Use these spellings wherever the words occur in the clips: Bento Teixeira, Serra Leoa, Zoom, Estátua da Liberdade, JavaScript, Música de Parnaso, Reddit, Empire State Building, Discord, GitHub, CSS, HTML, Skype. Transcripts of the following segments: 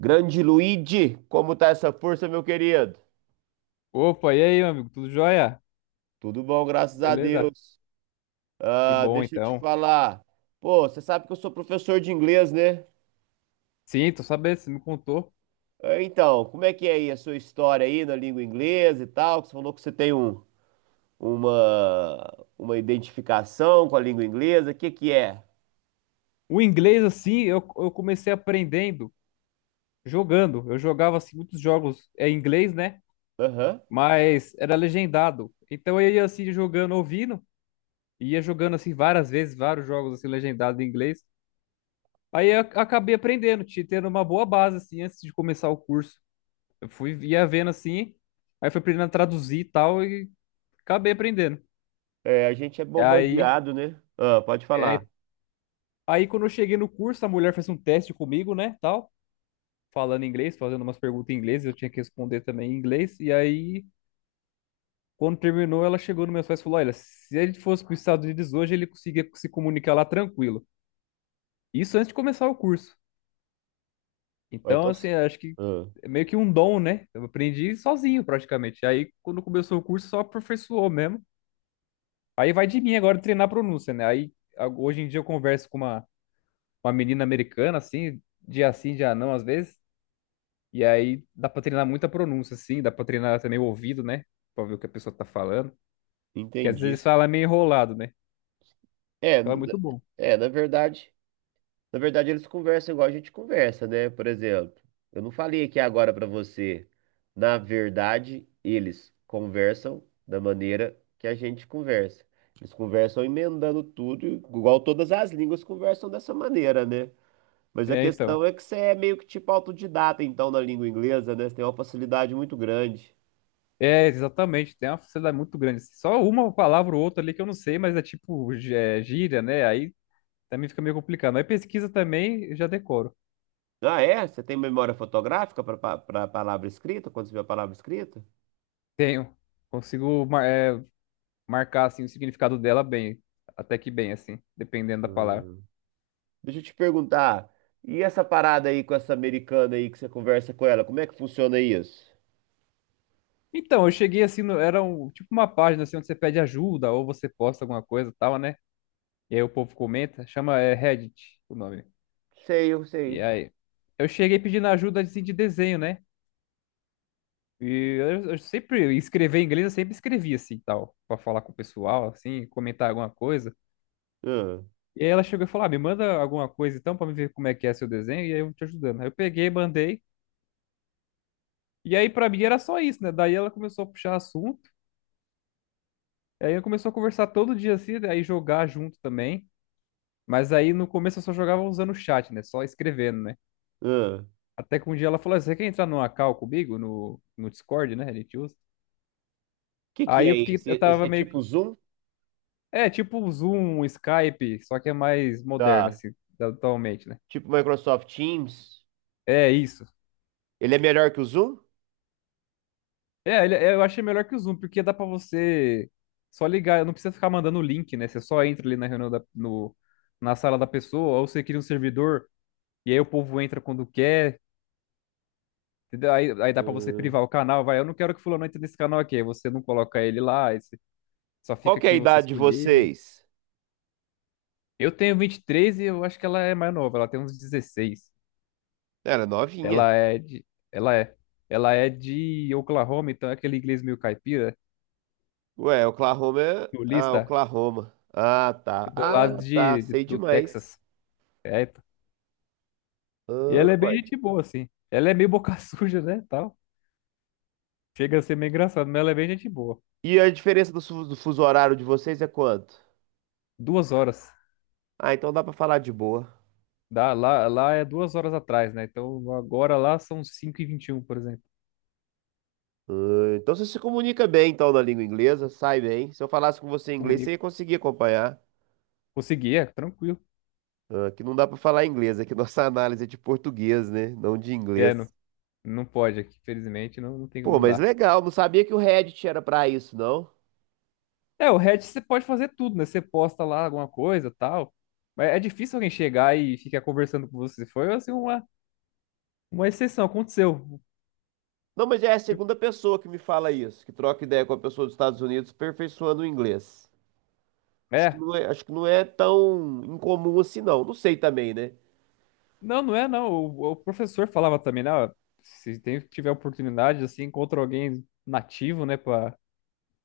Grande Luigi, como tá essa força, meu querido? Opa, e aí, meu amigo? Tudo jóia? Tudo bom, graças a Beleza? Deus. Que Ah, bom, deixa eu te então. falar. Pô, você sabe que eu sou professor de inglês, né? Sim, tô sabendo, você me contou. Ah, então, como é que é aí a sua história aí na língua inglesa e tal? Que você falou que você tem uma identificação com a língua inglesa. O que que é? O inglês, assim, eu comecei aprendendo jogando. Eu jogava, assim, muitos jogos em inglês, né? Aham. Mas era legendado. Então eu ia, assim, jogando, ouvindo. E ia jogando, assim, várias vezes, vários jogos, assim, legendados em inglês. Aí eu acabei aprendendo, tendo uma boa base, assim, antes de começar o curso. Eu fui, ia vendo, assim, aí fui aprendendo a traduzir e tal, e acabei aprendendo. É, a gente é Aí... bombardeado, né? Ah, pode falar. É. Aí quando eu cheguei no curso, a mulher fez um teste comigo, né, tal, falando inglês, fazendo umas perguntas em inglês, eu tinha que responder também em inglês. E aí, quando terminou, ela chegou nos meus pais e falou: "Olha, se ele fosse para os Estados Unidos hoje, ele conseguia se comunicar lá tranquilo". Isso antes de começar o curso. Ah, Então, então, assim, acho que ah, é meio que um dom, né? Eu aprendi sozinho praticamente. Aí, quando começou o curso, só aperfeiçoou mesmo. Aí vai de mim agora treinar a pronúncia, né? Aí, hoje em dia eu converso com uma menina americana, assim, dia sim, dia não, às vezes. E aí dá pra treinar muita pronúncia, assim, dá pra treinar também o ouvido, né? Pra ver o que a pessoa tá falando. Que às entendi. vezes fala meio enrolado, né? É, Então é n- muito bom. é, na verdade. Na verdade, eles conversam igual a gente conversa, né? Por exemplo, eu não falei aqui agora pra você. Na verdade, eles conversam da maneira que a gente conversa. Eles conversam emendando tudo, igual todas as línguas conversam dessa maneira, né? Mas a É, então. questão é que você é meio que tipo autodidata, então, na língua inglesa, né? Você tem uma facilidade muito grande. É, exatamente, tem uma facilidade muito grande, assim. Só uma palavra ou outra ali que eu não sei, mas é tipo gíria, né? Aí também fica meio complicado. Aí pesquisa também, eu já decoro. Ah, é? Você tem memória fotográfica para palavra escrita, quando você vê a palavra escrita? Tenho. Consigo marcar assim, o significado dela bem. Até que bem, assim, dependendo da palavra. Hum. Deixa eu te perguntar, e essa parada aí com essa americana aí que você conversa com ela, como é que funciona isso? Então, eu cheguei assim, era um, tipo uma página assim, onde você pede ajuda ou você posta alguma coisa e tal, né? E aí o povo comenta, chama Reddit o nome. Sei, eu E sei. aí eu cheguei pedindo ajuda assim, de desenho, né? E eu sempre escrever em inglês, eu sempre escrevi assim, tal, pra falar com o pessoal, assim, comentar alguma coisa. Hum, E aí ela chegou e falou: "Ah, me manda alguma coisa então pra me ver como é que é seu desenho e aí eu vou te ajudando". Aí eu peguei, mandei. E aí pra mim era só isso, né? Daí ela começou a puxar assunto. Aí eu começou a conversar todo dia assim, aí jogar junto também. Mas aí no começo eu só jogava usando o chat, né? Só escrevendo, né? hum. Até que um dia ela falou assim, você quer entrar numa call comigo no Discord, né? A gente usa. Que Aí é eu fiquei, eu esse? Esse tava é meio. tipo Zoom? É, tipo o Zoom, o Skype, só que é mais moderno, Tá. assim, atualmente, né? Tipo Microsoft Teams? É isso. Ele é melhor que o Zoom? É, eu achei melhor que o Zoom, porque dá pra você só ligar, não precisa ficar mandando o link, né? Você só entra ali na reunião da, no, na sala da pessoa, ou você cria um servidor, e aí o povo entra quando quer, entendeu? Aí dá pra você privar Hum. o canal, vai, eu não quero que fulano entre nesse canal aqui, aí você não coloca ele lá, aí você só Qual fica que é a quem você idade de escolher. vocês? Eu tenho 23 e três e eu acho que ela é mais nova, ela tem uns 16. Era novinha. Ela é de. Ela é. Ela é de Oklahoma, então é aquele inglês meio caipira, Ué, Oklahoma é. Ah, sulista, Oklahoma. Ah, tá. do lado Ah, tá. Sei do demais. Texas. É, pô. E Ah, ela é bem ué. gente boa, assim. Ela é meio boca suja, né? Tal. Chega a ser meio engraçado, mas ela é bem gente boa. E a diferença do fuso horário de vocês é quanto? 2 horas. Ah, então dá pra falar de boa. Dá, lá é 2 horas atrás, né? Então agora lá são 5h21, por exemplo. Ah, então você se comunica bem então na língua inglesa, sai bem. Se eu falasse com você em inglês, você ia Comunico. conseguir acompanhar. Consegui, tranquilo. Ah, aqui não dá pra falar inglês, aqui nossa análise é de português, né? Não de inglês. É, não, não pode aqui, felizmente, não, não tem, Pô, não mas dá. legal, não sabia que o Reddit era pra isso, não. É, o Reddit você pode fazer tudo, né? Você posta lá alguma coisa, tal. Mas é difícil alguém chegar e ficar conversando com você. Foi assim uma exceção, aconteceu. Não, mas é a Tipo, segunda pessoa que me fala isso, que troca ideia com a pessoa dos Estados Unidos aperfeiçoando o inglês. Acho que é. não é, acho que não é tão incomum assim, não. Não sei também, né? Não, não é não. O professor falava também, né? Ó, se tiver oportunidade, assim, encontra alguém nativo, né, pra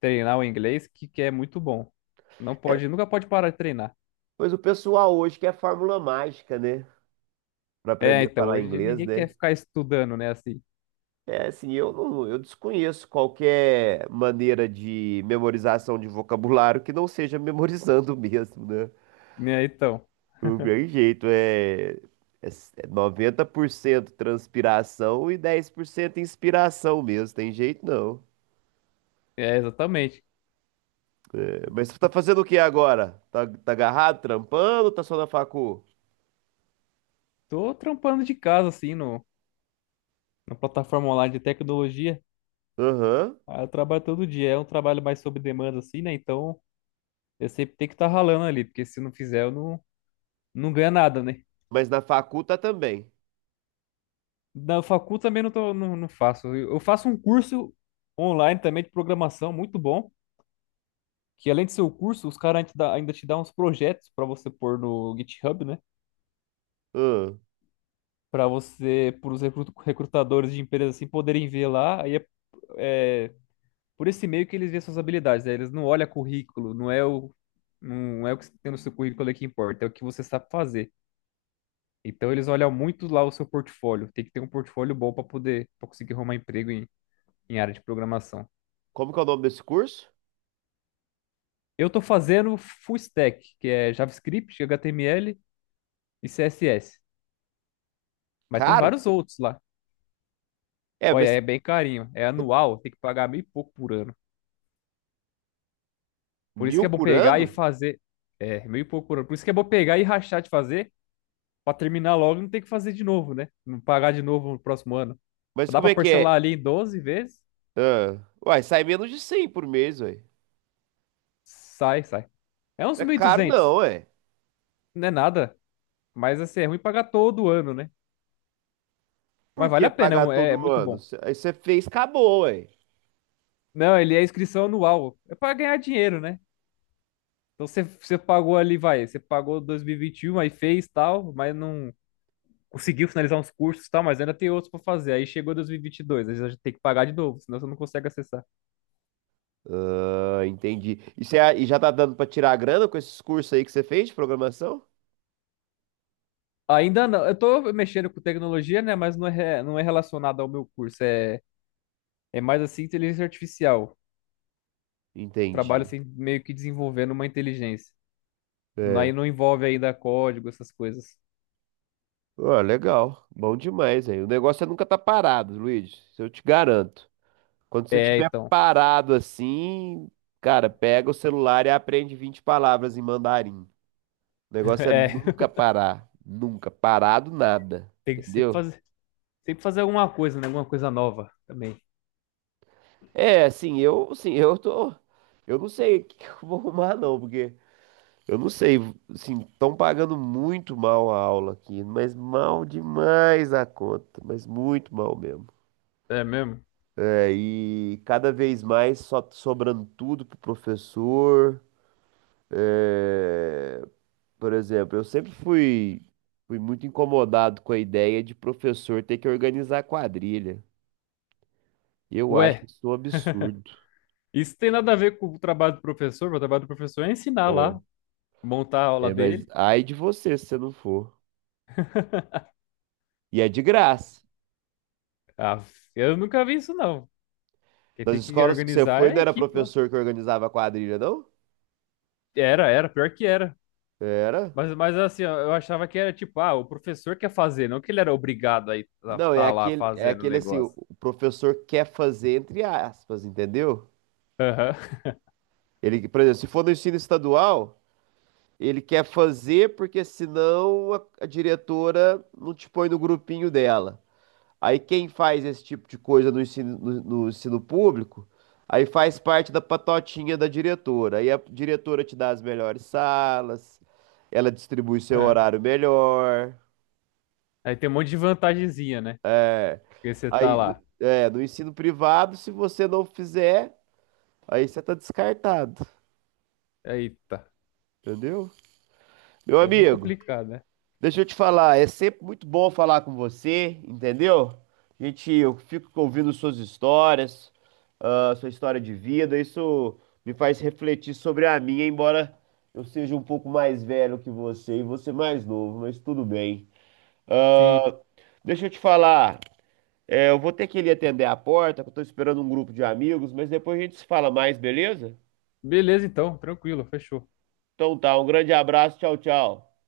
treinar o inglês, que é muito bom. Não pode, nunca pode parar de treinar. Mas o pessoal hoje quer fórmula mágica, né? Pra É, aprender a então, falar hoje em dia inglês, ninguém quer né? ficar estudando, né, assim. É, assim, eu não, eu desconheço qualquer maneira de memorização de vocabulário que não seja memorizando mesmo, né? Né? Então. Não tem jeito, é 90% transpiração e 10% inspiração mesmo, tem jeito não. É, exatamente. É, mas você tá fazendo o que agora? Tá agarrado, trampando ou tá só na facu? Tô trampando de casa, assim, no, na plataforma online de tecnologia. Aham, Ah, eu trabalho todo dia, é um trabalho mais sob demanda, assim, né? Então eu sempre tenho que estar ralando ali, porque se não fizer, eu não, não ganho nada, né? mas na facu tá também. Na facul também não, tô, não, não faço. Eu faço um curso online também de programação, muito bom. Que além de ser o curso, os caras ainda te dão uns projetos para você pôr no GitHub, né? Ahn, Para os recrutadores de empresas assim poderem ver lá. Aí é por esse meio que eles veem suas habilidades, né? Eles não olham currículo, não é o que tem no seu currículo ali que importa, é o que você sabe fazer. Então eles olham muito lá o seu portfólio. Tem que ter um portfólio bom para poder, para conseguir arrumar emprego em área de programação. Como que é o nome desse curso? Eu tô fazendo full stack, que é JavaScript, HTML e CSS. Mas tem Caro? vários outros lá. É, Olha, mas é bem carinho. É anual, tem que pagar meio e pouco por ano. Por isso que mil é bom por pegar e ano? fazer. É, meio e pouco por ano. Por isso que é bom pegar e rachar de fazer, para terminar logo e não ter que fazer de novo, né? Não pagar de novo no próximo ano. Mas Dá como para é que é? parcelar ali em 12 vezes. Ah, uai, sai menos de 100 por mês, uai. Sai, sai. É uns Não é mil e caro não, duzentos. ué. Não é nada. Mas assim, é ruim pagar todo ano, né? Por Mas vale que a pena, pagar é todo muito ano? bom. Aí você fez, acabou, ué. Não, ele é inscrição anual. É para ganhar dinheiro, né? Então você pagou ali, vai, você pagou 2021, aí fez tal, mas não conseguiu finalizar uns cursos e tal, mas ainda tem outros para fazer. Aí chegou 2022, aí já tem que pagar de novo, senão você não consegue acessar. Ah, entendi. E já tá dando pra tirar a grana com esses cursos aí que você fez de programação? Ainda não, eu tô mexendo com tecnologia, né? Mas não é relacionado ao meu curso, é mais assim inteligência artificial. Trabalho Entendi. assim, meio que desenvolvendo uma inteligência. É, Aí não envolve ainda código, essas coisas. ó, legal. Bom demais, aí. O negócio é nunca tá parado, Luiz. Isso eu te garanto. Quando você É, tiver então. parado assim, cara, pega o celular e aprende 20 palavras em mandarim. O negócio é É, nunca parar. Nunca. Parado nada. tem que Entendeu? Sempre fazer alguma coisa, né? Alguma coisa nova também. É, assim, eu, assim, eu não sei o que que eu vou arrumar não, porque eu não sei, assim, estão pagando muito mal a aula aqui, mas mal demais a conta, mas muito mal mesmo. É mesmo? É, e cada vez mais só sobrando tudo pro professor. É, por exemplo, eu sempre fui muito incomodado com a ideia de professor ter que organizar quadrilha. Eu acho Ué, isso um absurdo. isso tem nada a ver com o trabalho do professor, mas o trabalho do professor é ensinar É, lá, montar a aula é, mas dele. ai de você se você não for. E é de graça. Ah, eu nunca vi isso, não. Quem Das tem que escolas que você organizar foi, é a não era equipe lá. professor que organizava a quadrilha, não? Era, era, pior que era. Era. Mas assim, ó, eu achava que era tipo, ah, o professor quer fazer, não que ele era obrigado a estar Não, é tá lá aquele, é fazendo o aquele assim, o negócio. o professor quer fazer entre aspas, entendeu? Aham. Ele, por exemplo, se for no ensino estadual, ele quer fazer porque senão a diretora não te põe no grupinho dela. Aí quem faz esse tipo de coisa no ensino, no ensino público, aí faz parte da patotinha da diretora. Aí a diretora te dá as melhores salas, ela distribui seu é. horário melhor. Aí tem um monte de vantagenzinha, né? Porque você tá Aí, lá. é, no ensino privado, se você não fizer, aí você tá descartado, Eita, entendeu? Meu é meio amigo, complicado, né? deixa eu te falar, é sempre muito bom falar com você, entendeu? Gente, eu fico ouvindo suas histórias, ah, sua história de vida, isso me faz refletir sobre a minha, embora eu seja um pouco mais velho que você e você mais novo, mas tudo bem. Sim. Ah, deixa eu te falar, é, eu vou ter que ir ali atender a porta, que eu tô esperando um grupo de amigos, mas depois a gente se fala mais, beleza? Beleza, então, tranquilo, fechou. Então tá, um grande abraço, tchau, tchau.